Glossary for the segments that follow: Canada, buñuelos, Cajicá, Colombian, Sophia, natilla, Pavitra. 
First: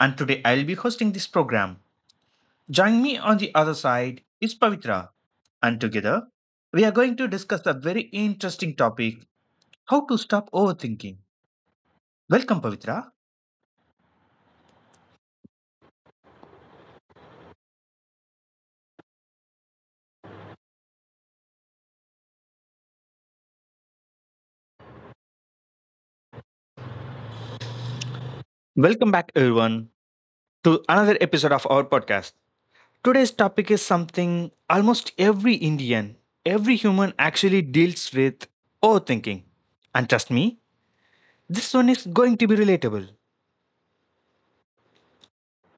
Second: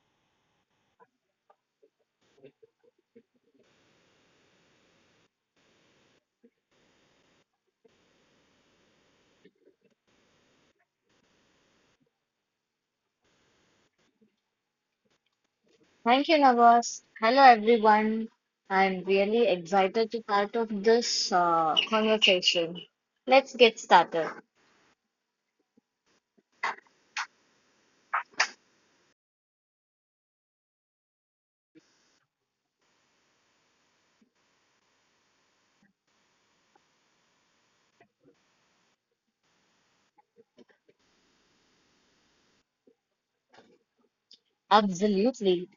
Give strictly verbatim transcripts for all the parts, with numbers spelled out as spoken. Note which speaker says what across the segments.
Speaker 1: and today I'll be hosting this program. Joining me on the other side is Pavitra, and together we are going to discuss a very interesting topic, how to stop overthinking. Welcome, Pavitra.
Speaker 2: Thank you, Navas. Hello, everyone. I'm really excited to part of this uh, conversation. Let's get started.
Speaker 1: Welcome back, everyone, to another episode of our podcast. Today's topic is something almost every Indian, every human actually deals with, overthinking. And trust me, this one is going to be relatable.
Speaker 2: Absolutely.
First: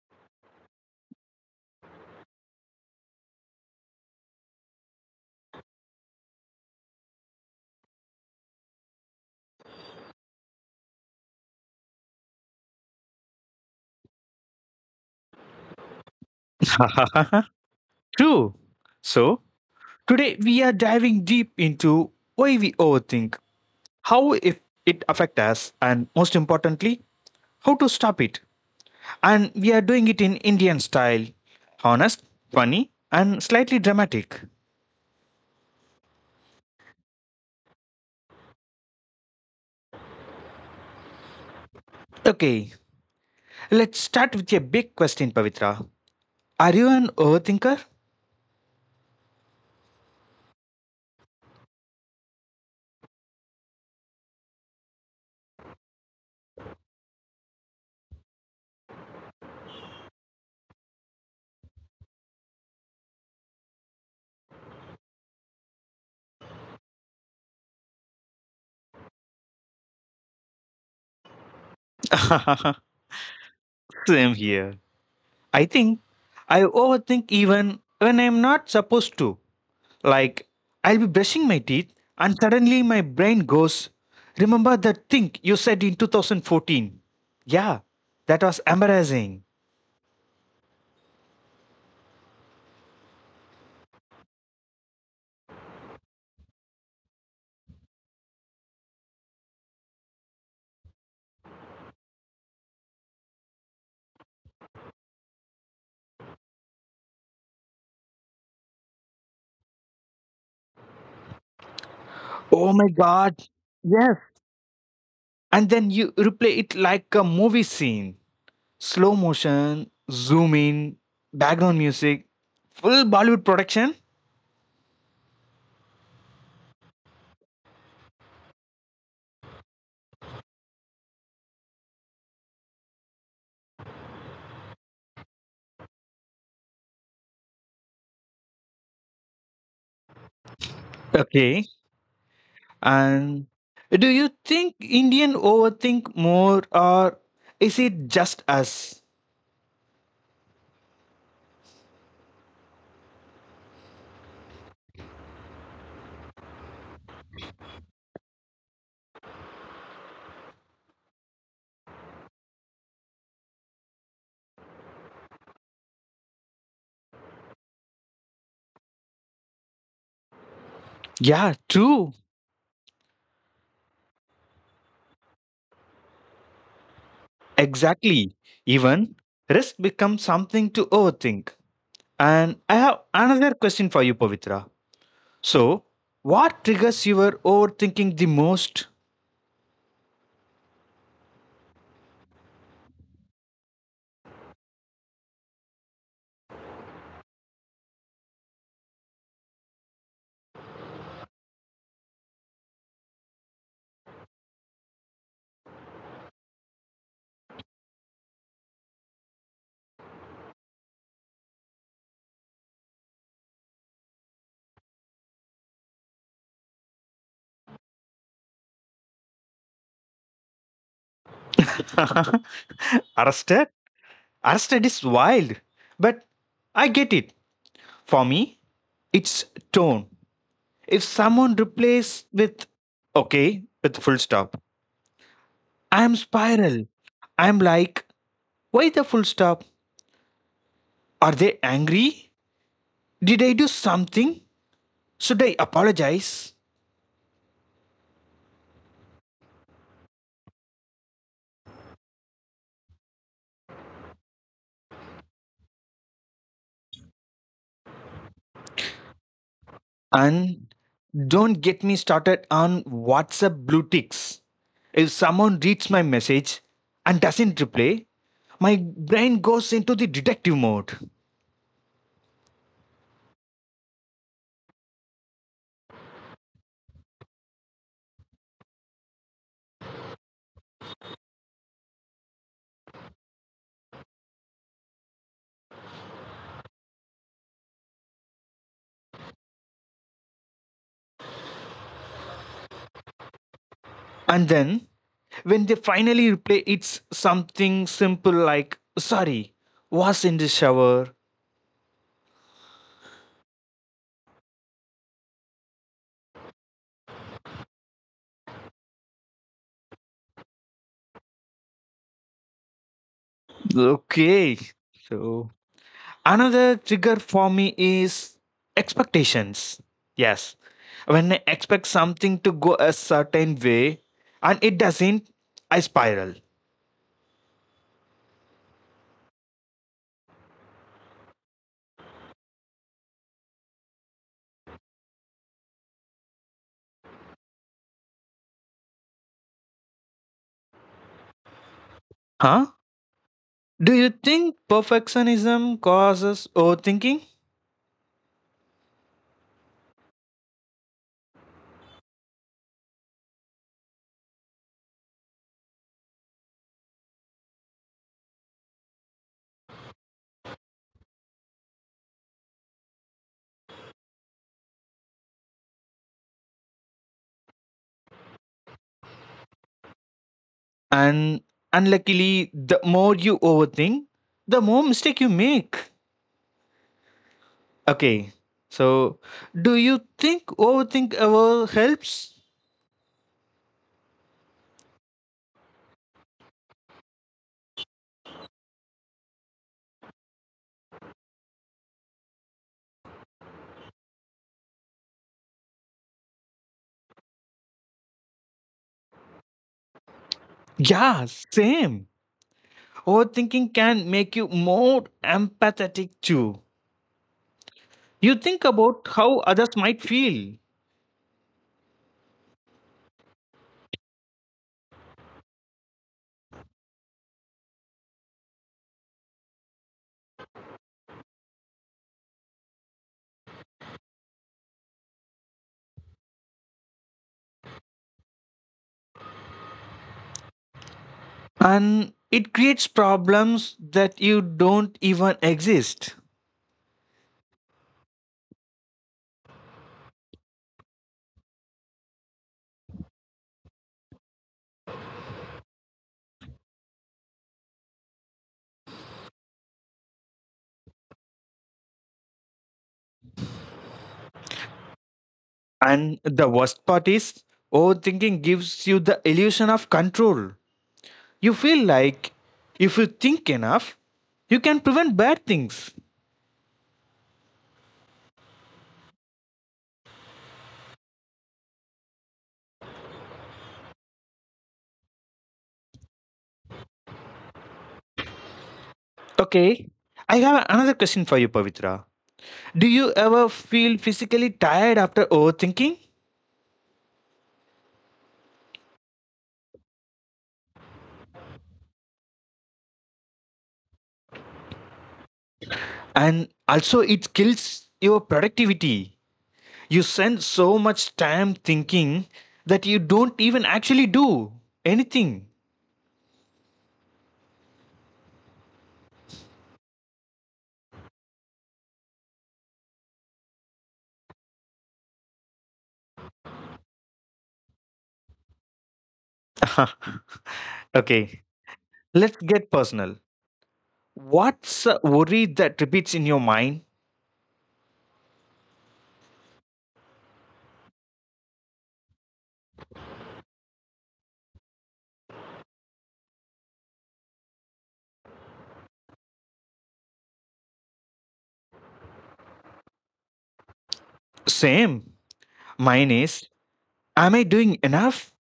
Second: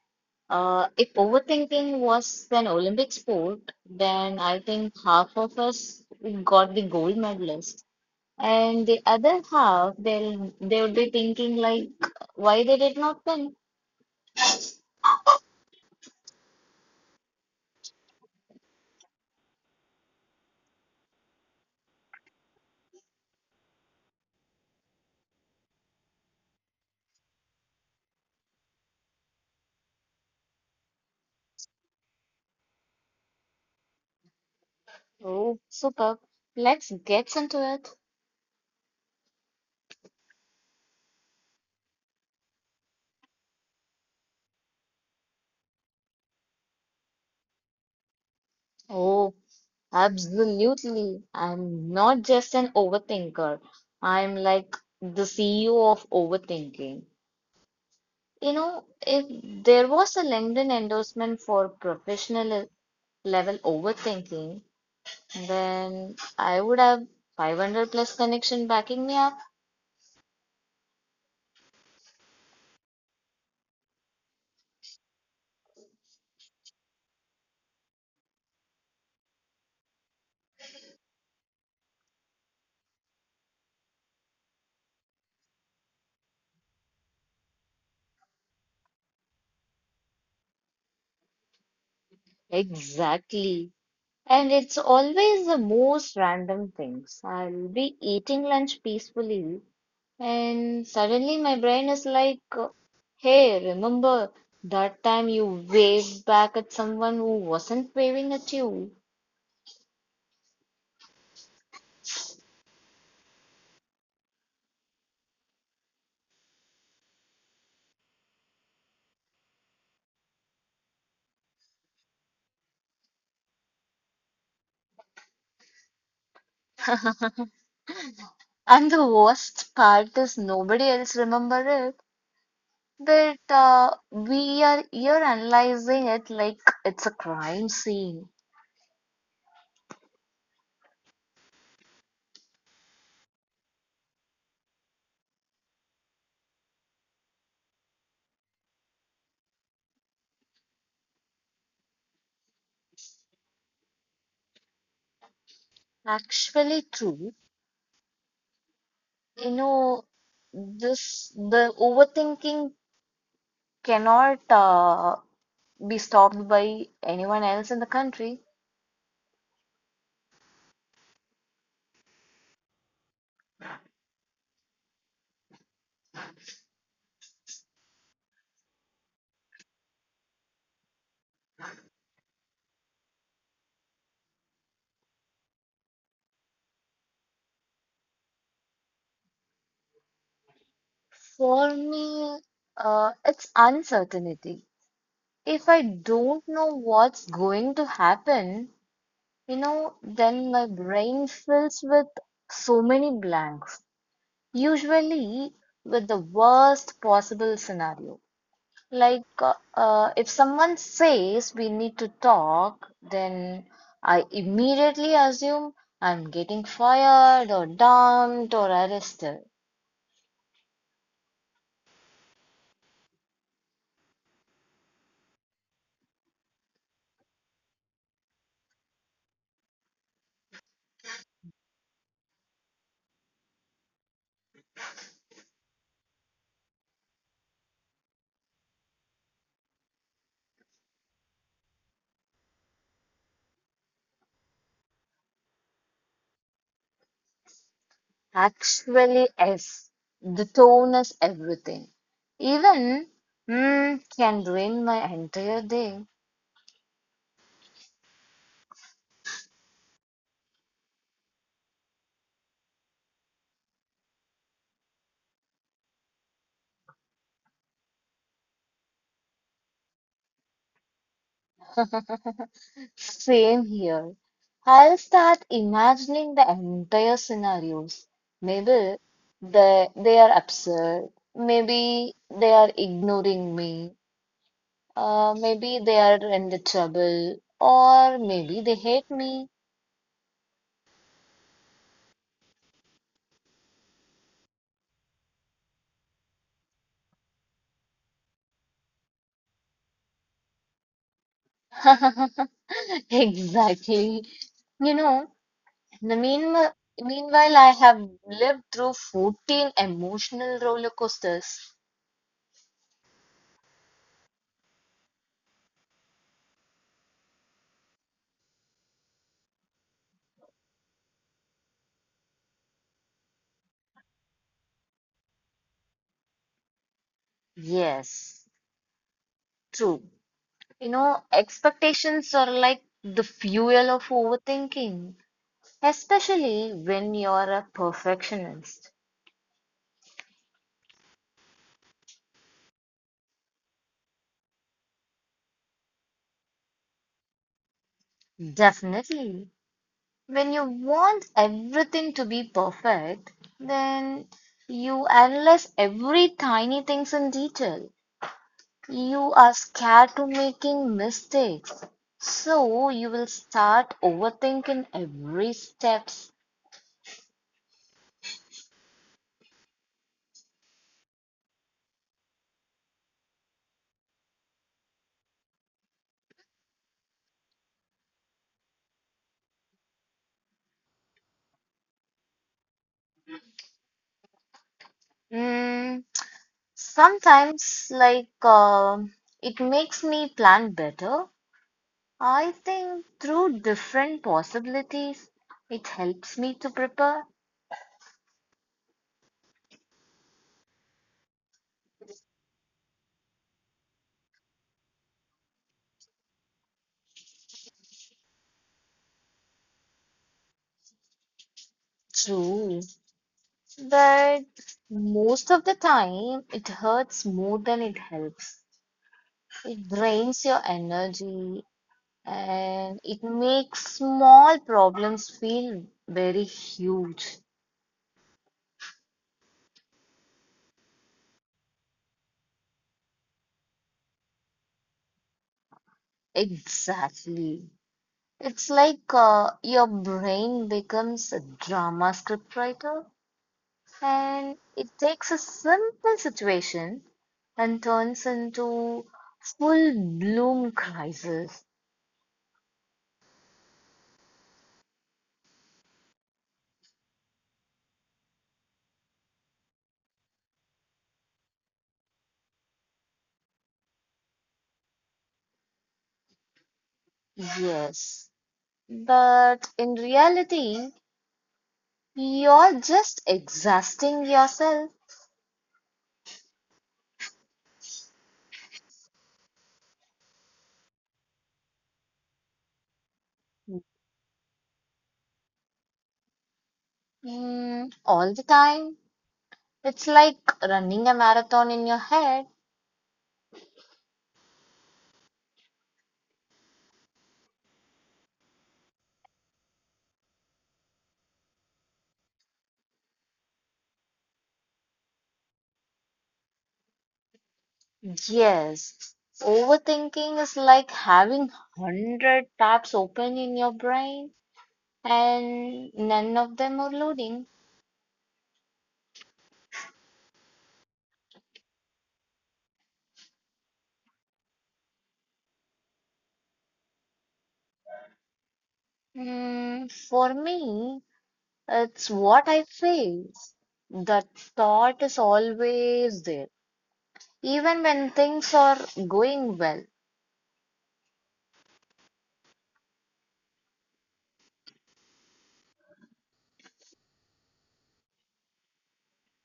Speaker 2: Uh, if overthinking was an Olympic sport, then I think half of us got the gold medalist, and the other half they'll they would be thinking like, why they did not win?
Speaker 1: True. So, Today, we are diving deep into why we overthink, how if it affects us, and most importantly, how to stop it. And we are doing it in Indian style, honest, funny, and slightly dramatic.
Speaker 2: Oh, super. Let's get into it.
Speaker 1: Okay, let's start with a big question, Pavitra. Are you an overthinker?
Speaker 2: Oh. Absolutely. I'm not just an overthinker. I'm like the C E O of overthinking. You know, if there was a LinkedIn endorsement for professional level overthinking, then I would have five hundred plus connection backing me up.
Speaker 1: Same here. I think I overthink even when I'm not supposed to. Like, I'll be brushing my teeth and suddenly my brain goes, Remember that thing you said in two thousand fourteen? Yeah, that was embarrassing.
Speaker 2: Exactly. And it's always the most random things. I'll be eating lunch peacefully, and suddenly my brain is like, hey, remember that time you waved back at someone who wasn't waving at you?
Speaker 1: Oh my god. Yes. And then you replay it like a movie scene, slow motion, zoom in, background music, full Bollywood production.
Speaker 2: And the worst part is nobody else remember it. But uh, we are here analyzing it like it's a crime scene.
Speaker 1: Okay. And do you think Indian overthink more, or is it just us?
Speaker 2: Actually, true. You know, this the overthinking cannot uh, be stopped by anyone else in the country.
Speaker 1: Yeah, true. Exactly. Even risk becomes something to overthink. And I have another question for you, Pavitra. So, what triggers your overthinking the most?
Speaker 2: For me, uh, it's uncertainty. If I don't know what's going to happen, you know, then my brain fills with so many blanks, usually with the worst possible scenario. Like, uh, uh, if someone says we need to talk, then I immediately assume I'm getting fired or dumped or arrested.
Speaker 1: Arrested? Arrested is wild. But I get it. For me, it's tone. If someone replaces with okay with full stop, I'm spiral. I'm like, why the full stop? Are they angry? Did I do something? Should I apologize?
Speaker 2: Actually, yes. The tone is everything. Even hmm can ruin my entire day.
Speaker 1: And don't get me started on WhatsApp blue ticks. If someone reads my message and doesn't reply, my brain goes into the detective mode.
Speaker 2: Same here. I'll start imagining the entire scenarios. Maybe they they are absurd. Maybe they are ignoring me. Uh, maybe they are in the trouble, or maybe they hate me.
Speaker 1: And then, when they finally reply, it's something simple like, sorry, was in the shower.
Speaker 2: Exactly. You know, The meanwhile, meanwhile, I have lived through fourteen emotional roller coasters.
Speaker 1: Okay. So, Another trigger for me is expectations. Yes. When I expect something to go a certain way and it doesn't, I spiral.
Speaker 2: Yes, true. You know, expectations are like the fuel of overthinking, especially when you're a perfectionist.
Speaker 1: Huh? Do you think perfectionism causes overthinking?
Speaker 2: Definitely. When you want everything to be perfect, then you analyze every tiny things in detail. You are scared to making mistakes, so you will start overthinking every steps.
Speaker 1: And unluckily, the more you overthink, the more mistake you make. Okay. So, do you think overthink ever helps?
Speaker 2: Mm, Sometimes, like um it makes me plan better. I think through different possibilities, it helps me to prepare.
Speaker 1: Yeah, same. Overthinking can make you more empathetic too. You think about how others might feel,
Speaker 2: True, but most of the time, it hurts more than it helps. It drains your energy and it makes small problems feel very huge.
Speaker 1: and it creates problems that you don't even exist.
Speaker 2: Exactly. It's like uh, your brain becomes a drama scriptwriter and it takes a simple situation and turns into full bloom crisis.
Speaker 1: And the worst part is, overthinking gives you the illusion of control. You feel like if you think enough, you can prevent bad things.
Speaker 2: Yes. But in reality, you're just exhausting yourself.
Speaker 1: Okay, I have another question for you, Pavitra. Do you ever feel physically tired after overthinking?
Speaker 2: Mm, all the time. It's like running a marathon in your head.
Speaker 1: And also it kills your productivity. You spend so much time thinking that you don't even actually do anything.
Speaker 2: Yes. Overthinking is like having one hundred tabs open in your brain and none of them are loading.
Speaker 1: Okay, let's get personal. What's a worry that repeats in your mind?
Speaker 2: Mm, for me, it's what I face. The thought is always there, even when things are going well.
Speaker 1: Same. Mine is, am I doing enough?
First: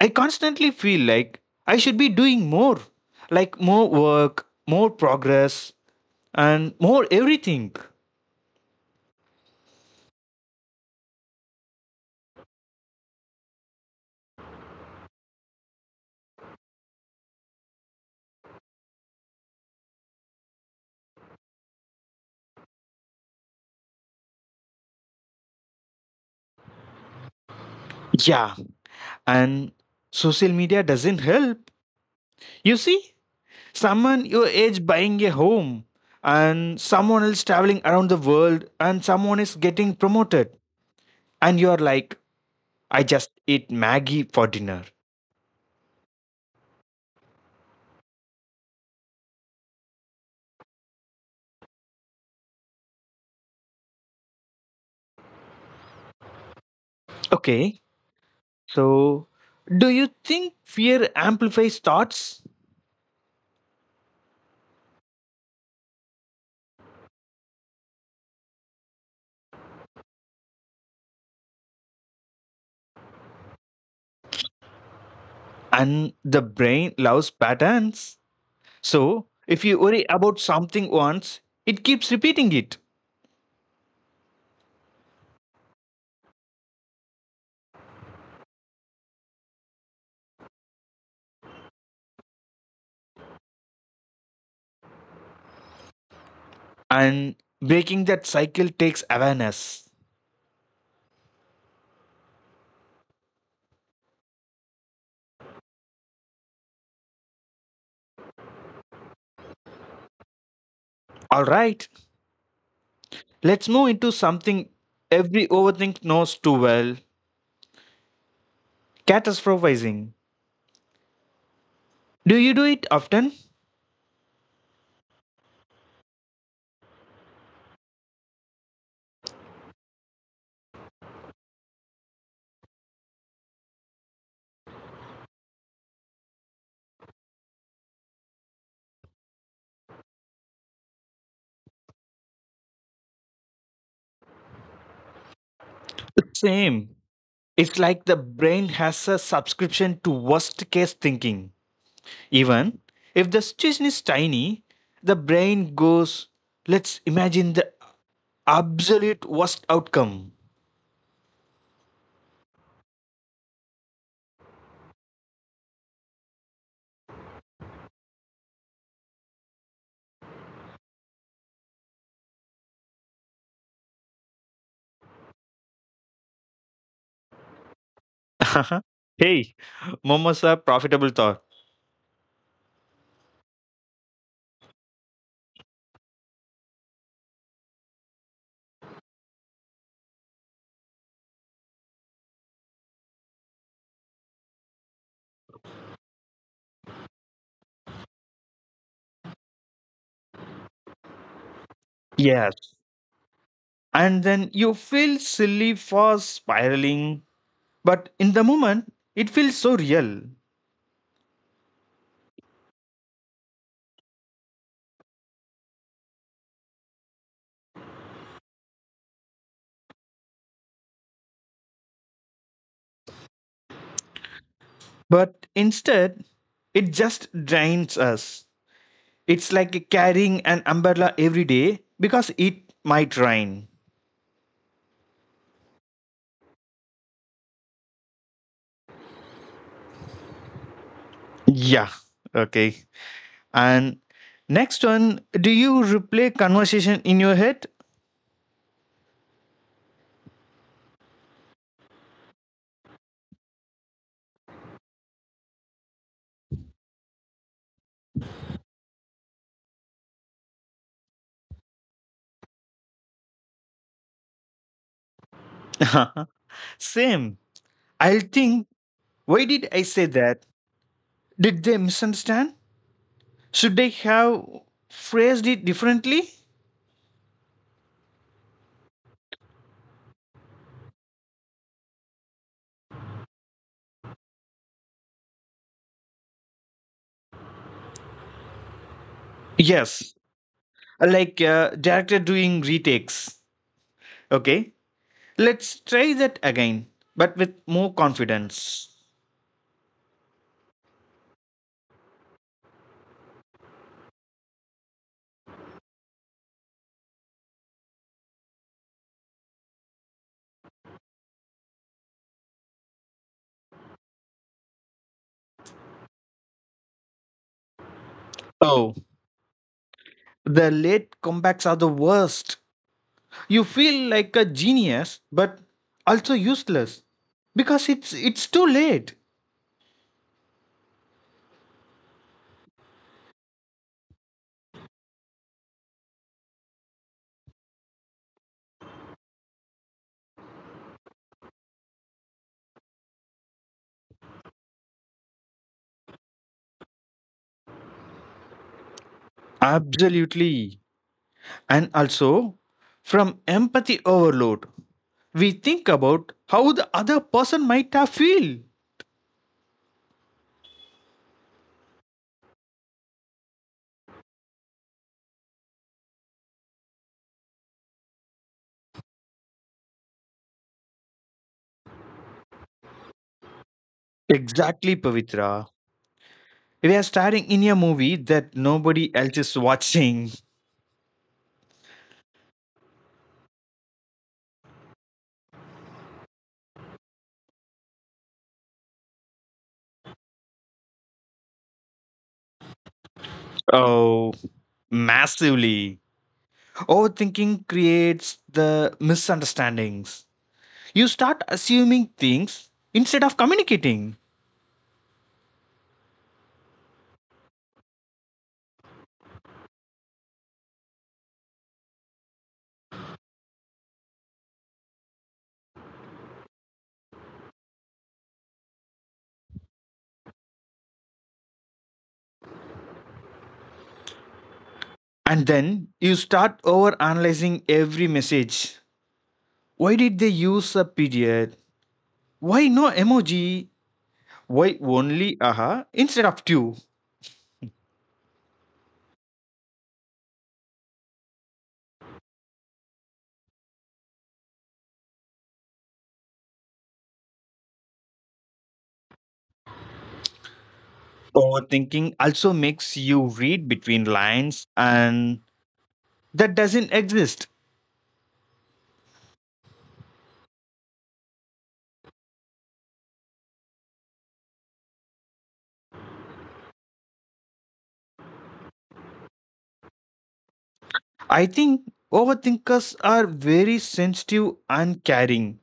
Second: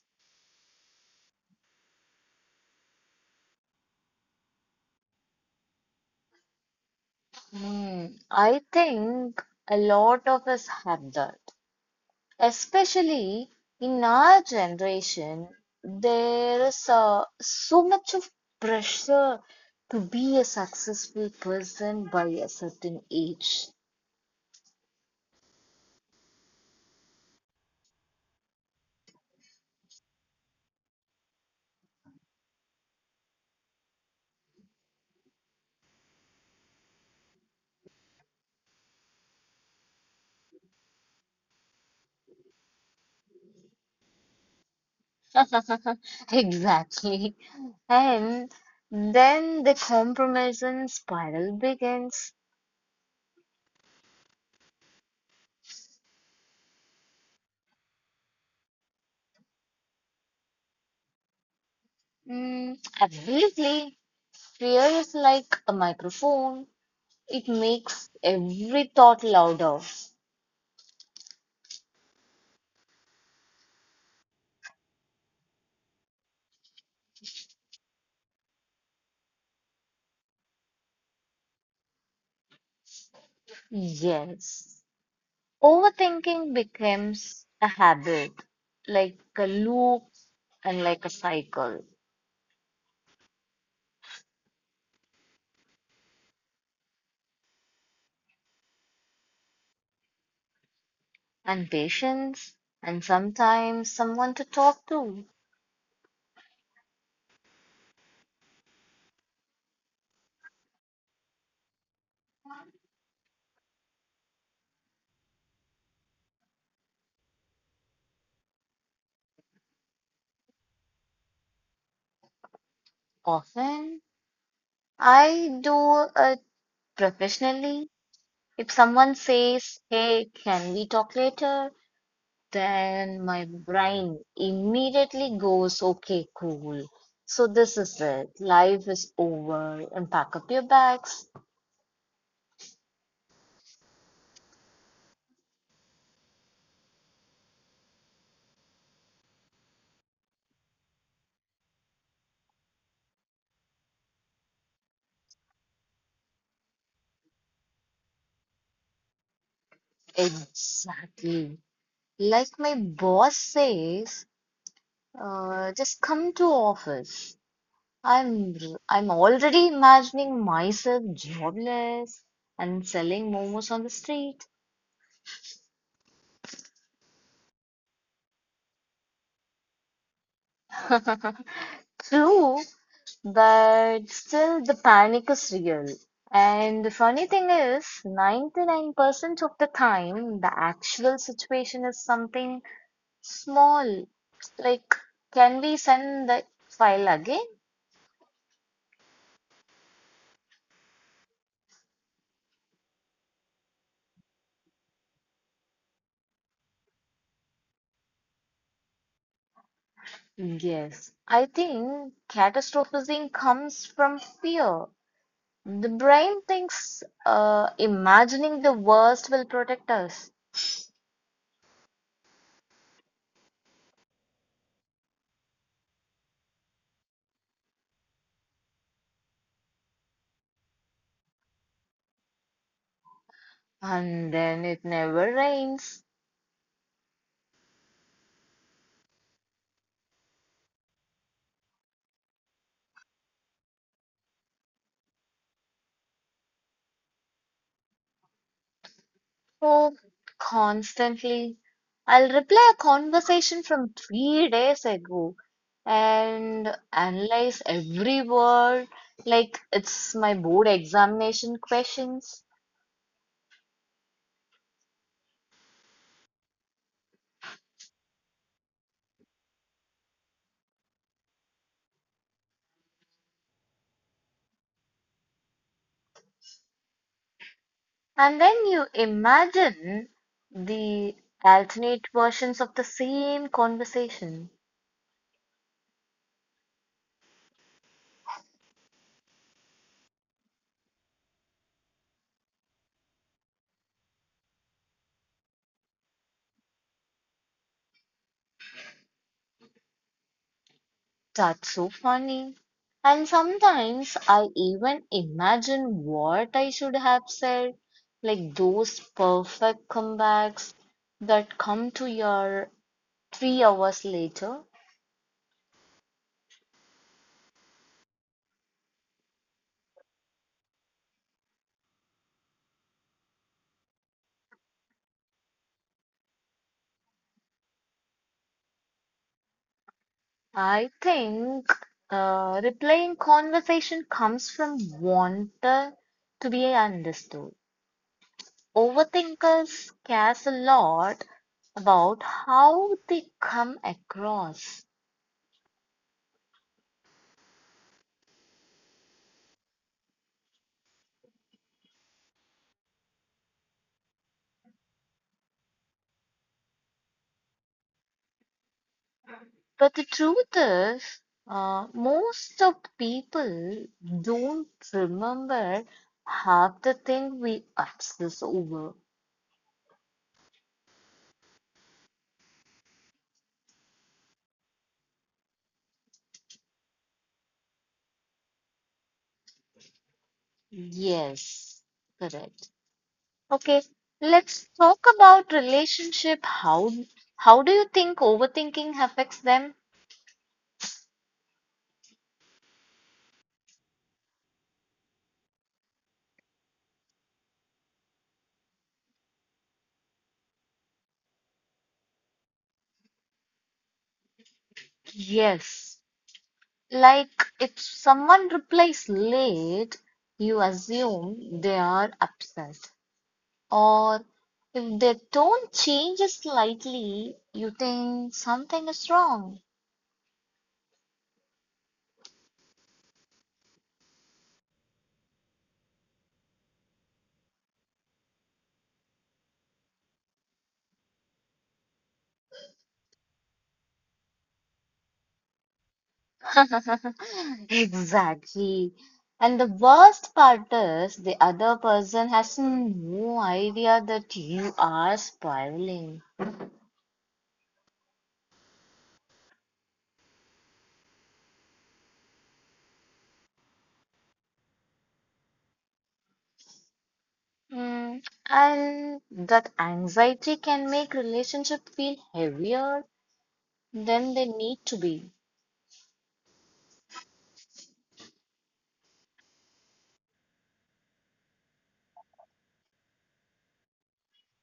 Speaker 1: I constantly feel like I should be doing more, like more work, more progress, and more everything.
Speaker 2: Mm, I think a lot of us have that, especially in our generation, there is uh, so much of pressure to be a successful person by a certain age.
Speaker 1: Yeah, and social media doesn't help. You see someone your age buying a home, and someone else traveling around the world, and someone is getting promoted, and you're like, I just ate maggie for dinner.
Speaker 2: Exactly. And then the comparison spiral begins.
Speaker 1: Okay, so do you think fear amplifies thoughts?
Speaker 2: Mm, absolutely. Fear is like a microphone. It makes every thought louder.
Speaker 1: And the brain loves patterns, so if you worry about something once, it keeps repeating it.
Speaker 2: Yes. Overthinking becomes a habit, like a loop and like a cycle,
Speaker 1: And breaking that cycle takes awareness.
Speaker 2: and patience, and sometimes someone to talk to.
Speaker 1: All right, let's move into something every overthink knows too well, catastrophizing. Do you do it often?
Speaker 2: Often, I do it professionally. If someone says, hey, can we talk later? Then my brain immediately goes, okay, cool. So this is it. Life is over and pack up your bags.
Speaker 1: Same. It's like the brain has a subscription to worst case thinking. Even if the situation is tiny, the brain goes, let's imagine the absolute worst outcome.
Speaker 2: Exactly. Like my boss says, uh, just come to office. I'm I'm already imagining myself jobless and selling momos on the street.
Speaker 1: Hey, momos are profitable thought.
Speaker 2: True, but still the panic is real. And the funny thing is, ninety-nine percent of the time, the actual situation is something small. Like, can we send the file again?
Speaker 1: Yes. And then you feel silly for spiraling, but in the moment, it feels so real.
Speaker 2: Yes, I think catastrophizing comes from fear. The brain thinks uh, imagining the worst will protect us,
Speaker 1: But instead, it just drains us. It's like carrying an umbrella every day because it might rain.
Speaker 2: and then it never rains.
Speaker 1: Yeah. Okay. And next one, do you replay conversation in your head?
Speaker 2: Oh, constantly. I'll replay a conversation from three days ago and analyze every word like it's my board examination questions.
Speaker 1: Same. I'll think, why did I say that? Did they misunderstand? Should they have phrased it differently?
Speaker 2: And then you imagine the alternate versions of the same conversation.
Speaker 1: Yes. Like uh, director doing retakes. Okay. Let's try that again, but with more confidence.
Speaker 2: That's so funny. And sometimes I even imagine what I should have said, like those perfect comebacks that come to your three hours later.
Speaker 1: Oh, the late comebacks are the worst. You feel like a genius, but also useless because it's it's too late.
Speaker 2: I think uh, replaying conversation comes from wanting to be understood. Overthinkers cares a lot about how they come across.
Speaker 1: Absolutely. And also, from empathy overload, we think about how the other person might have feel.
Speaker 2: But the truth is, uh, most of people don't remember half the thing we obsess over.
Speaker 1: Exactly, Pavitra. We are starring in a movie that nobody else is watching.
Speaker 2: Yes, correct. Okay, let's talk about relationship. How how do you think overthinking affects them?
Speaker 1: Oh, massively. Overthinking creates the misunderstandings. You start assuming things instead of communicating.
Speaker 2: Yes. Like if someone replies late, you assume they are upset. Or if their tone changes slightly, you think something is wrong.
Speaker 1: And then you start overanalyzing every message. Why did they use a period? Why no emoji? Why only aha instead of two?
Speaker 2: Exactly. And the worst part is the other person has no idea that you are spiraling.
Speaker 1: Overthinking also makes you read between lines and that doesn't exist.
Speaker 2: Mm, And that anxiety can make relationship feel heavier than they need to be.
Speaker 1: I think overthinkers are very sensitive and caring,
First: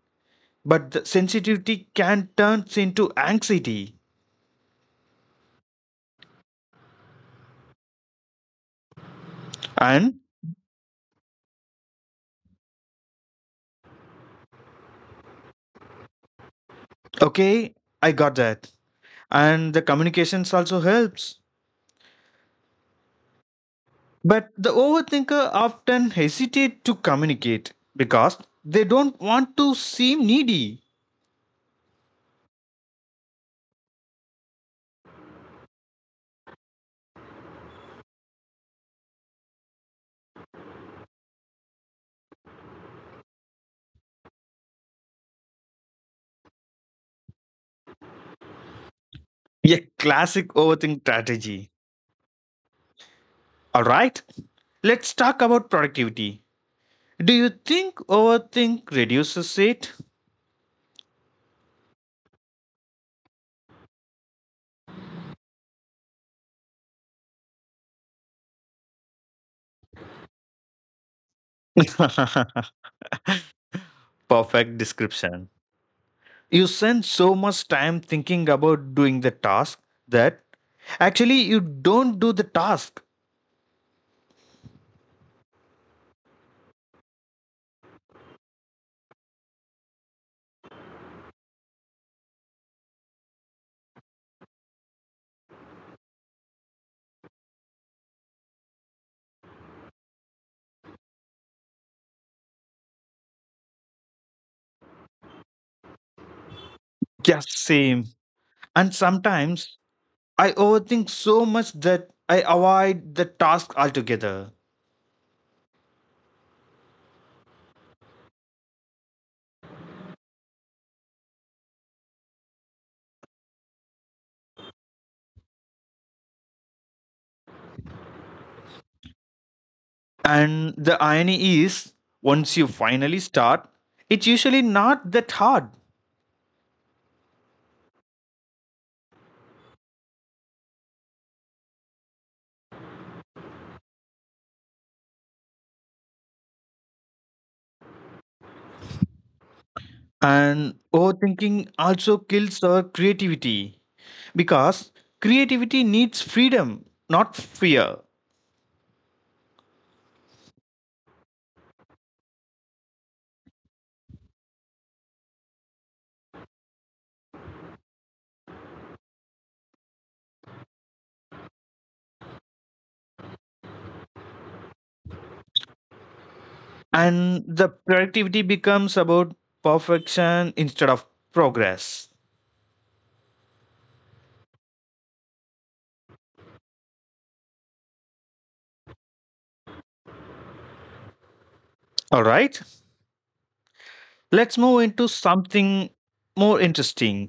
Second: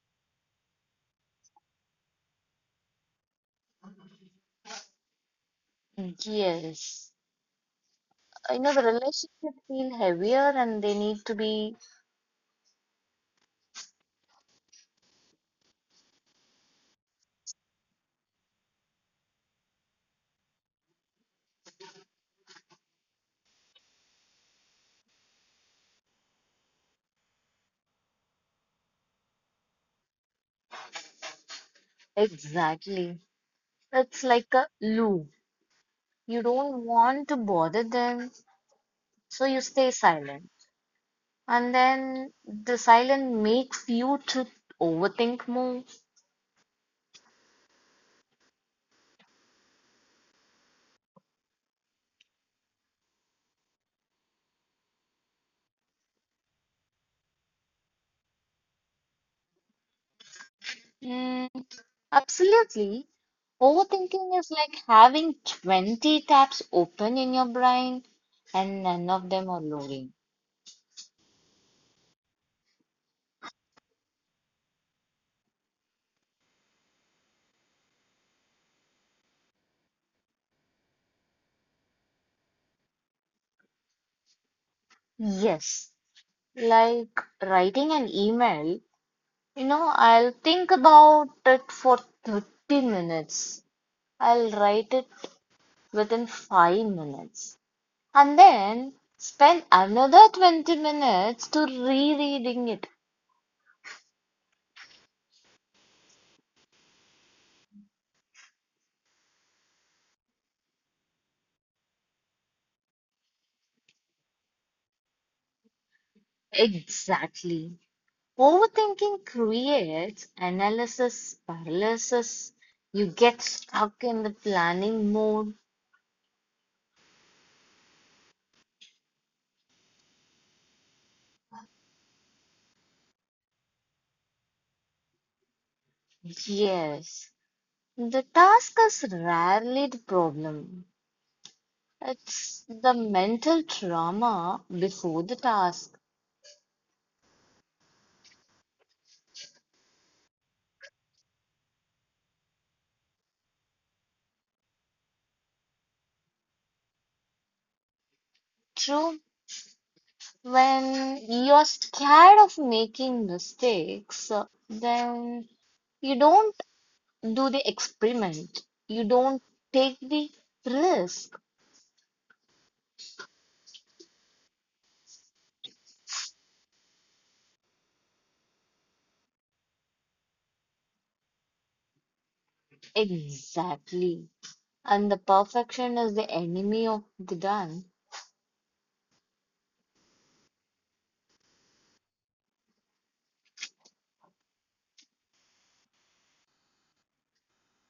Speaker 1: but the sensitivity can turn into anxiety.
Speaker 2: Yes, you know the relationship feel
Speaker 1: And
Speaker 2: heavier and they need to be
Speaker 1: okay, I got that. And the communications also helps, but the overthinker often hesitate to communicate because they don't want to seem needy.
Speaker 2: exactly. It's like a loop. You don't want to bother them, so you stay silent. And then the silence makes you to overthink more.
Speaker 1: A classic overthink strategy. All right, let's talk about productivity. Do you think overthink reduces it?
Speaker 2: Mm, Absolutely. Overthinking is like having twenty tabs open in your brain and none of them are loading.
Speaker 1: Perfect description. You spend so much time thinking about doing the task that actually you don't do the task.
Speaker 2: Yes, like writing an email. You know, I'll think about it for thirty minutes. I'll write it within five minutes. And then spend another twenty minutes to rereading it.
Speaker 1: Just same. And sometimes I overthink so much that I avoid the task altogether.
Speaker 2: Exactly. Overthinking creates analysis paralysis. You get stuck in the planning mode.
Speaker 1: And the irony is, once you finally start, it's usually not that hard.
Speaker 2: Yes. The task is rarely the problem. It's the mental trauma before the task.
Speaker 1: And overthinking also kills our creativity because creativity needs freedom, not fear.
Speaker 2: True. When you're scared of making mistakes, uh, then you don't do the experiment. You don't take the risk.
Speaker 1: And the productivity becomes about perfection instead of progress.
Speaker 2: Exactly. And the perfection is the enemy of the done.
Speaker 1: All right, let's move into something more interesting,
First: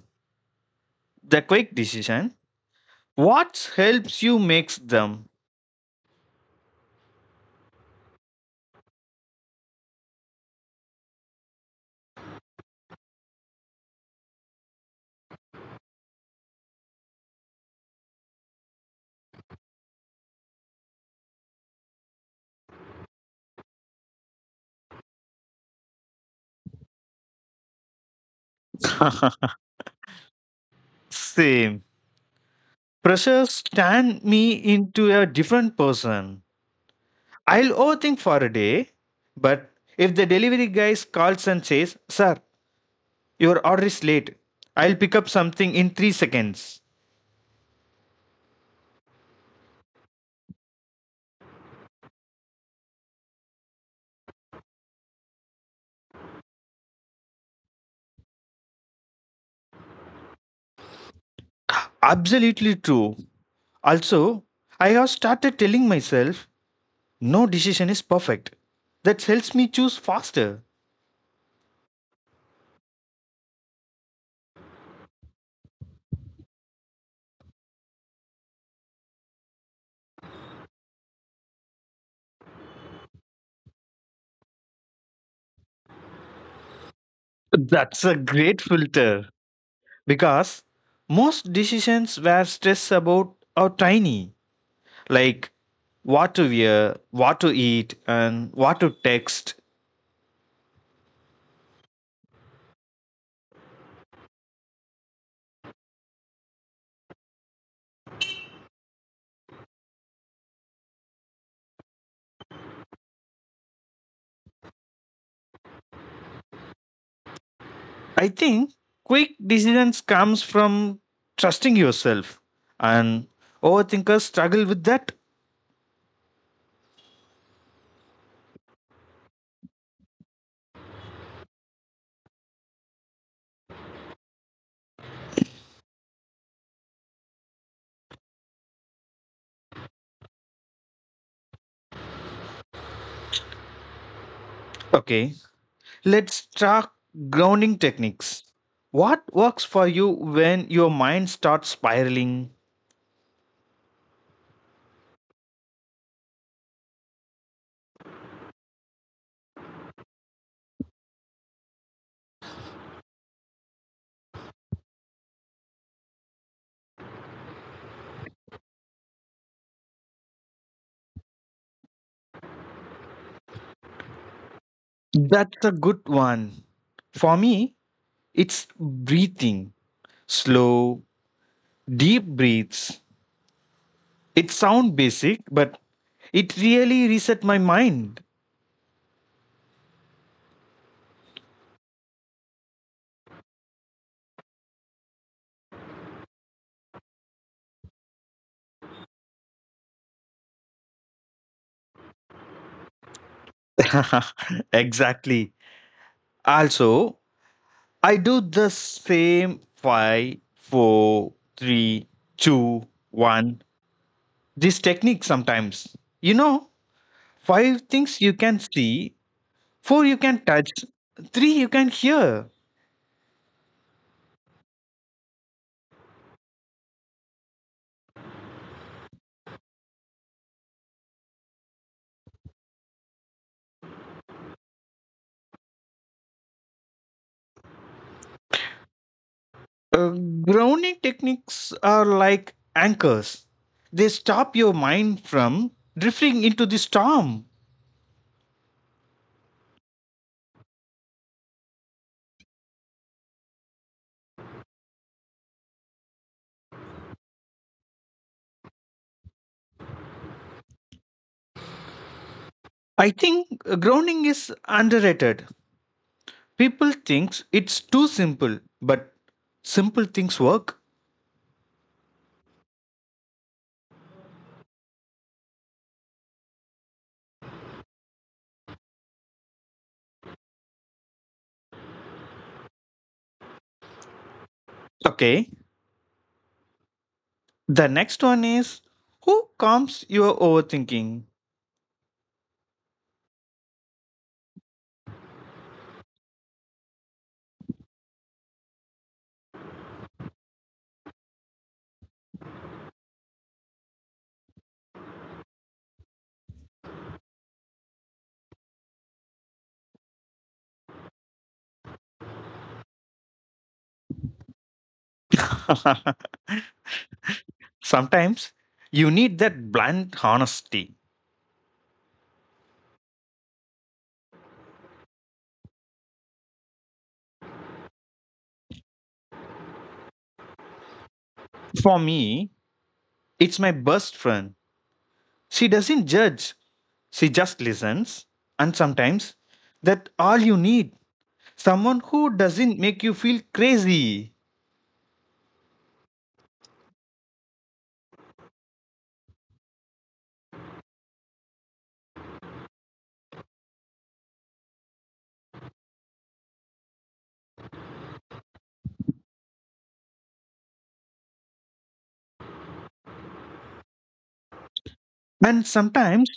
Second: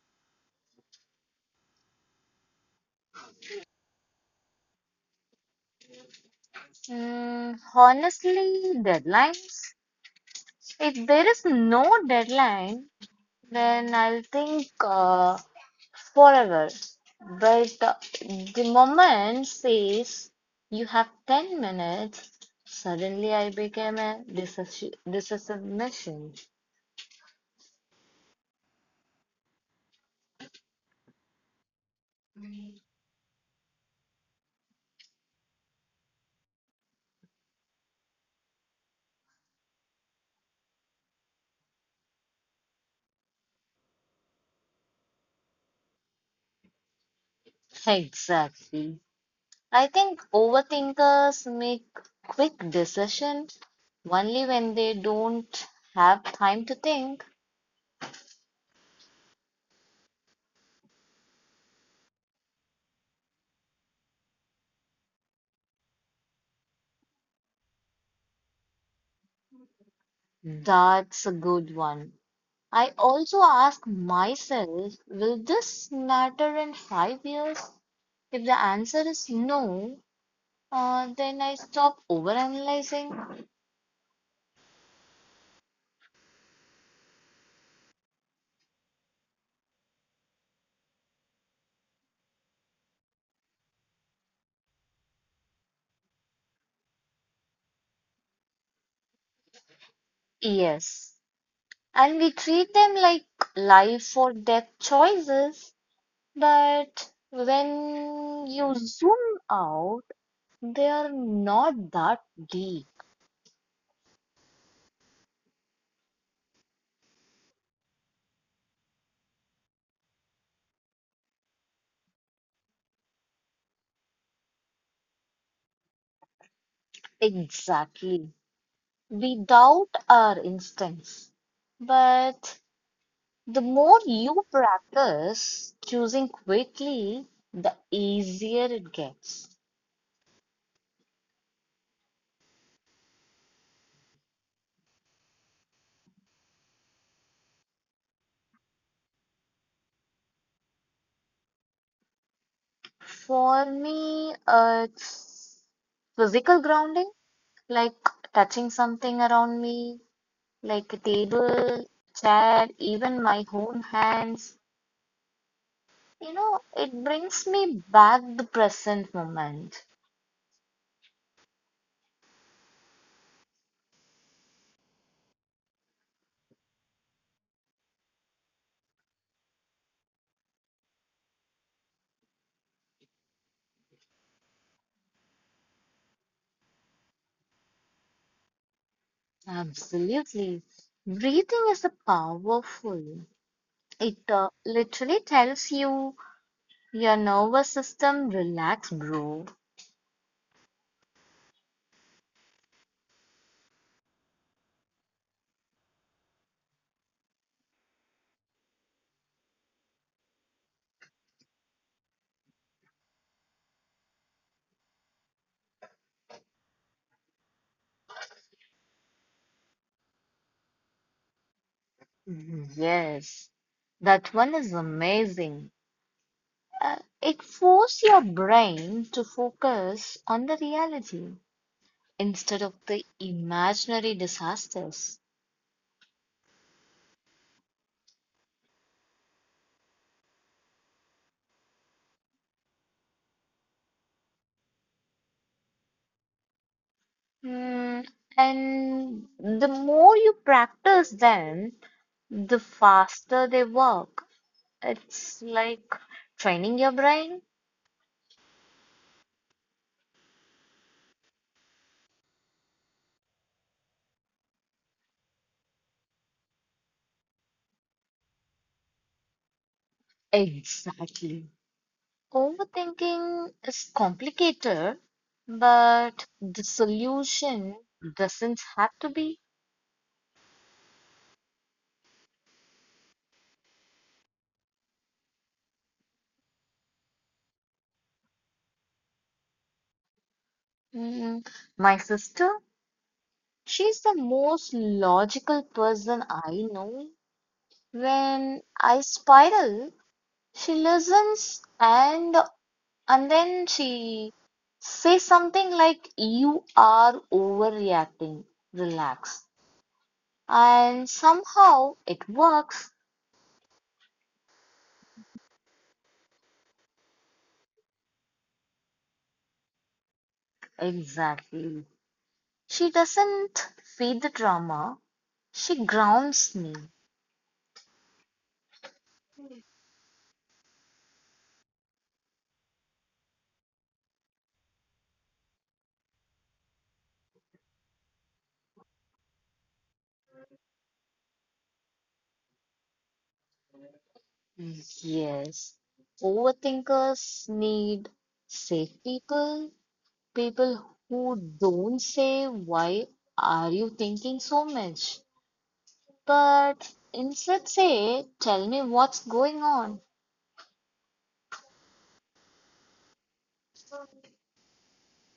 Speaker 1: the quick decision. What helps you makes them?
Speaker 2: Mm, honestly, deadlines. If there is no deadline, then I'll think. Uh, forever. But the, the moment says you have ten minutes, suddenly I became a disassi- decisive machine.
Speaker 1: Same. Pressures turn me into a different person. I'll overthink for a day, but if the delivery guy calls and says sir, your order is late, I'll pick up something in three seconds.
Speaker 2: Exactly. I think overthinkers make quick decisions only when they don't have time to think.
Speaker 1: Absolutely true. Also, I have started telling myself no decision is perfect. That helps me choose faster.
Speaker 2: That's a good one. I also ask myself, will this matter in five years? If the answer is no, Uh, then I stop overanalyzing.
Speaker 1: That's a great filter because most decisions were stressed about are tiny, like what to wear, what to eat, and what to text.
Speaker 2: Yes. And we treat them like life or death choices. But when you zoom out, they are not that deep.
Speaker 1: I think quick decisions comes from trusting yourself, and overthinkers struggle with that.
Speaker 2: Exactly. We doubt our instincts. But the more you practice choosing quickly, the easier it gets.
Speaker 1: Okay, let's talk grounding techniques. What works for you when your mind starts spiraling?
Speaker 2: For me, uh, it's physical grounding, like touching something around me, like a table, chair, even my own hands. You know, it brings me back the present moment.
Speaker 1: That's a good one. For me, it's breathing. Slow, deep breaths. It sounds basic, but it really reset my mind.
Speaker 2: Absolutely. Breathing is a powerful. It uh, literally tells you your nervous system, relax, bro.
Speaker 1: Exactly. Also, I do the same five, four, three, two, one. This technique sometimes. You know, five things you can see, four you can touch, three you can hear.
Speaker 2: Mhm. Yes, that one is amazing. Uh, it forces your brain to focus on the reality instead of the imaginary disasters.
Speaker 1: Uh, Grounding techniques are like anchors, they stop your mind from drifting into the storm.
Speaker 2: Hmm, and the more you practice them, the faster they work. It's like training your brain.
Speaker 1: I think uh, grounding is underrated. People think it's too simple, but simple things work.
Speaker 2: Exactly. Overthinking is complicated, but the solution doesn't have to be.
Speaker 1: Okay, the next one is, who calms your overthinking?
Speaker 2: Hmm, my sister. She's the most logical person I know. When I spiral, she listens and and then she says something like you are overreacting. Relax. And somehow it works.
Speaker 1: Sometimes you need that blunt honesty.
Speaker 2: Exactly. She doesn't feed the drama. She grounds me.
Speaker 1: For me, it's my best friend. She doesn't judge, she just listens. And sometimes that's all you need, someone who doesn't make you feel crazy.
Speaker 2: Yes. Overthinkers need safe people, people who don't say, why are you thinking so much? But instead say, tell me what's going on.
Speaker 1: And sometimes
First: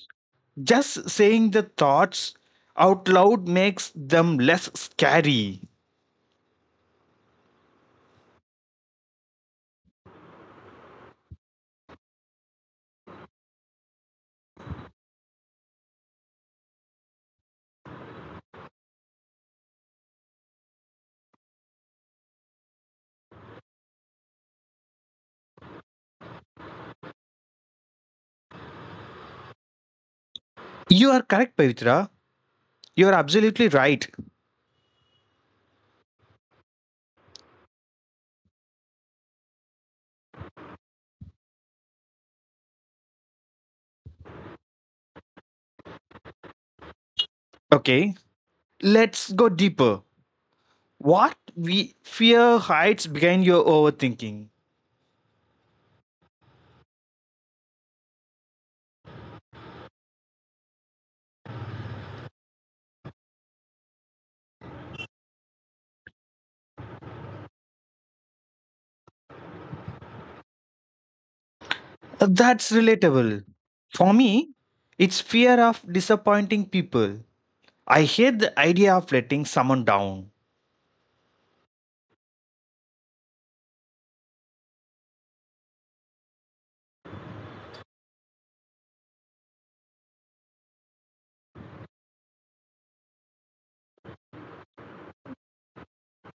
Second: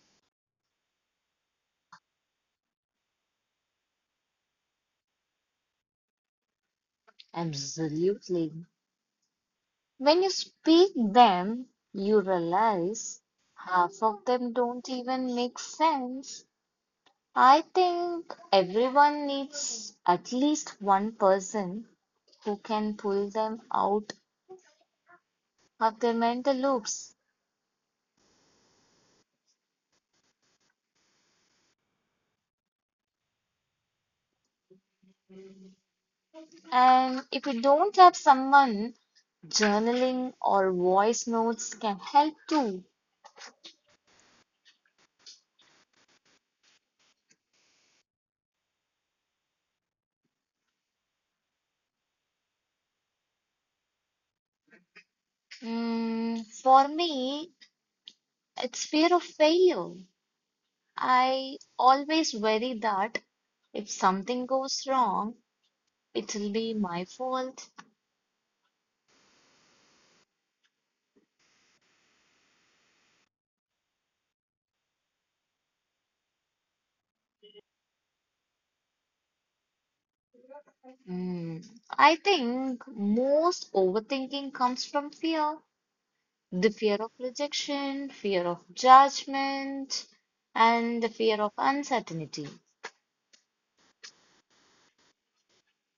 Speaker 1: just saying the thoughts out loud makes them less scary.
Speaker 2: Absolutely. When you speak them, you realize half of them don't even make sense. I think everyone needs at least one person who can pull them out of their mental loops.
Speaker 1: You are correct, Pavitra. You are absolutely right.
Speaker 2: And if you don't have someone, journaling or voice notes can help too.
Speaker 1: Okay, let's go deeper. What we fear hides behind your overthinking.
Speaker 2: Mm, for me, it's fear of failure. I always worry that if something goes wrong, it will be my fault.
Speaker 1: Uh, That's relatable. For me, it's fear of disappointing people. I hate the idea of letting someone down.
Speaker 2: Mm, I think most overthinking comes from fear, the fear of rejection, fear of judgment, and the fear of uncertainty.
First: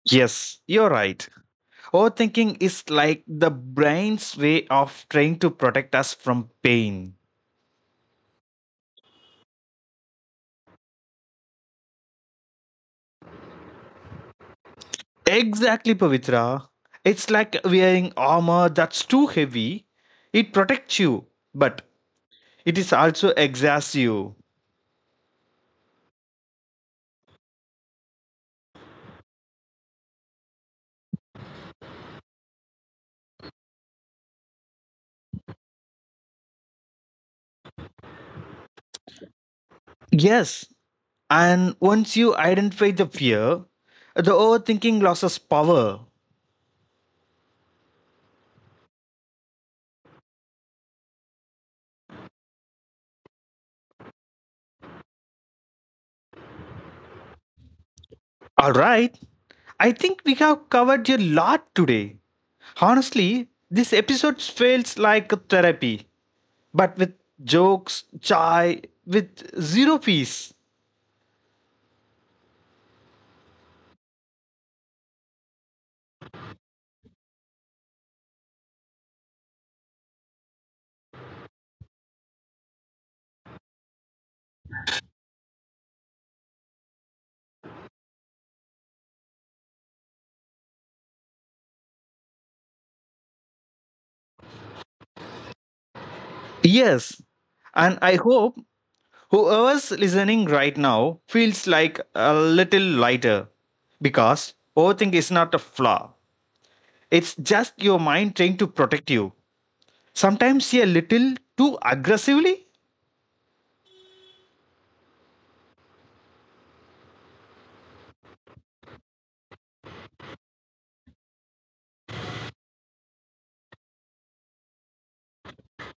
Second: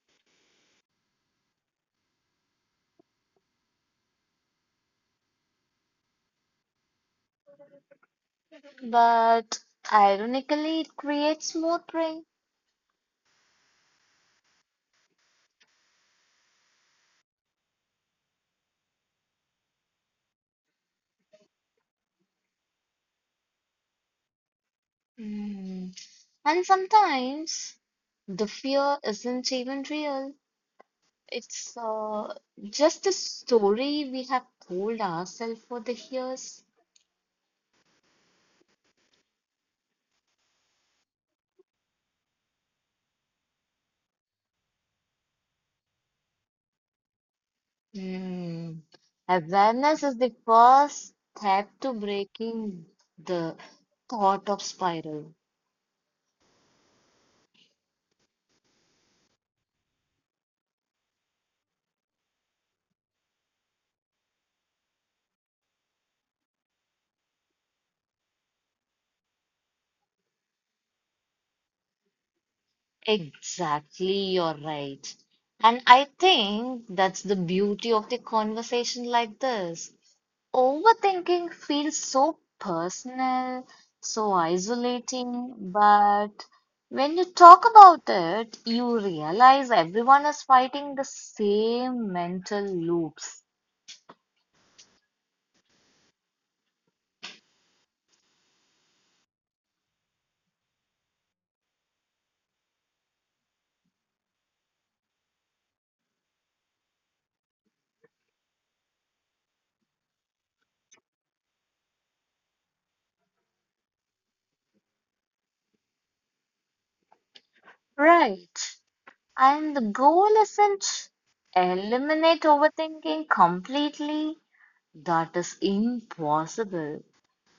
Speaker 1: Yes, you're right. Overthinking is like the brain's way of trying to protect us from pain.
Speaker 2: But ironically, it creates more prey.
Speaker 1: Exactly, Pavitra. It's like wearing armor that's too heavy. It protects you, but it is also exhausts you.
Speaker 2: Mm. And sometimes the fear isn't even real. It's uh, just a story we have told ourselves for the years.
Speaker 1: Yes, and once you identify the fear, the overthinking loses power.
Speaker 2: Hmm. Awareness is the first step to breaking the thought of spiral.
Speaker 1: All right. I think we have covered a lot today. Honestly, this episode feels like therapy, but with jokes, chai, with zero peace.
Speaker 2: Exactly, you're right. And I think that's the beauty of the conversation like this. Overthinking feels so personal, so isolating, but when you talk about it, you realize everyone is fighting the same mental loops.
Speaker 1: Yes. And I hope whoever's listening right now feels like a little lighter because overthink is not a flaw. It's just your mind trying to protect you. Sometimes a little too aggressively.
Speaker 2: Right. And the goal isn't eliminate overthinking completely. That is impossible.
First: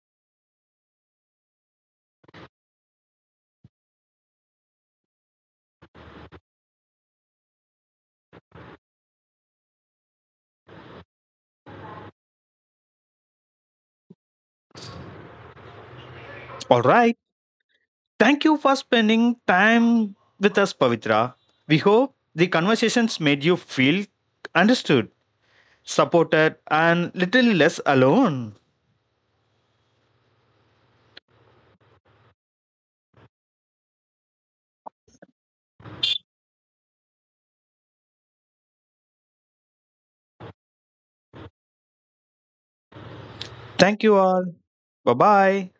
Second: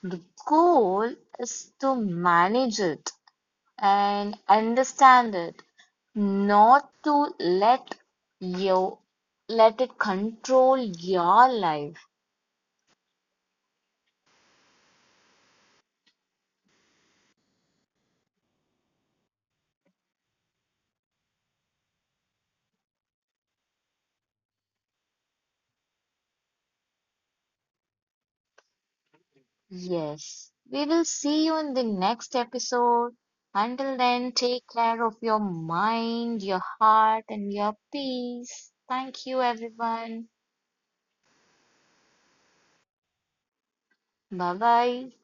Speaker 2: The goal is to manage it and understand it, not to let you let it control your life.
Speaker 1: All right. Thank you for spending time with us, Pavitra. We hope the conversations made you feel understood, supported, and little less alone.
Speaker 2: Yes, we will see you in the next episode. Until then, take care of your mind, your heart, and your peace. Thank you, everyone.
Speaker 1: Thank you all.
Speaker 2: Bye
Speaker 1: Bye
Speaker 2: bye.
Speaker 1: bye.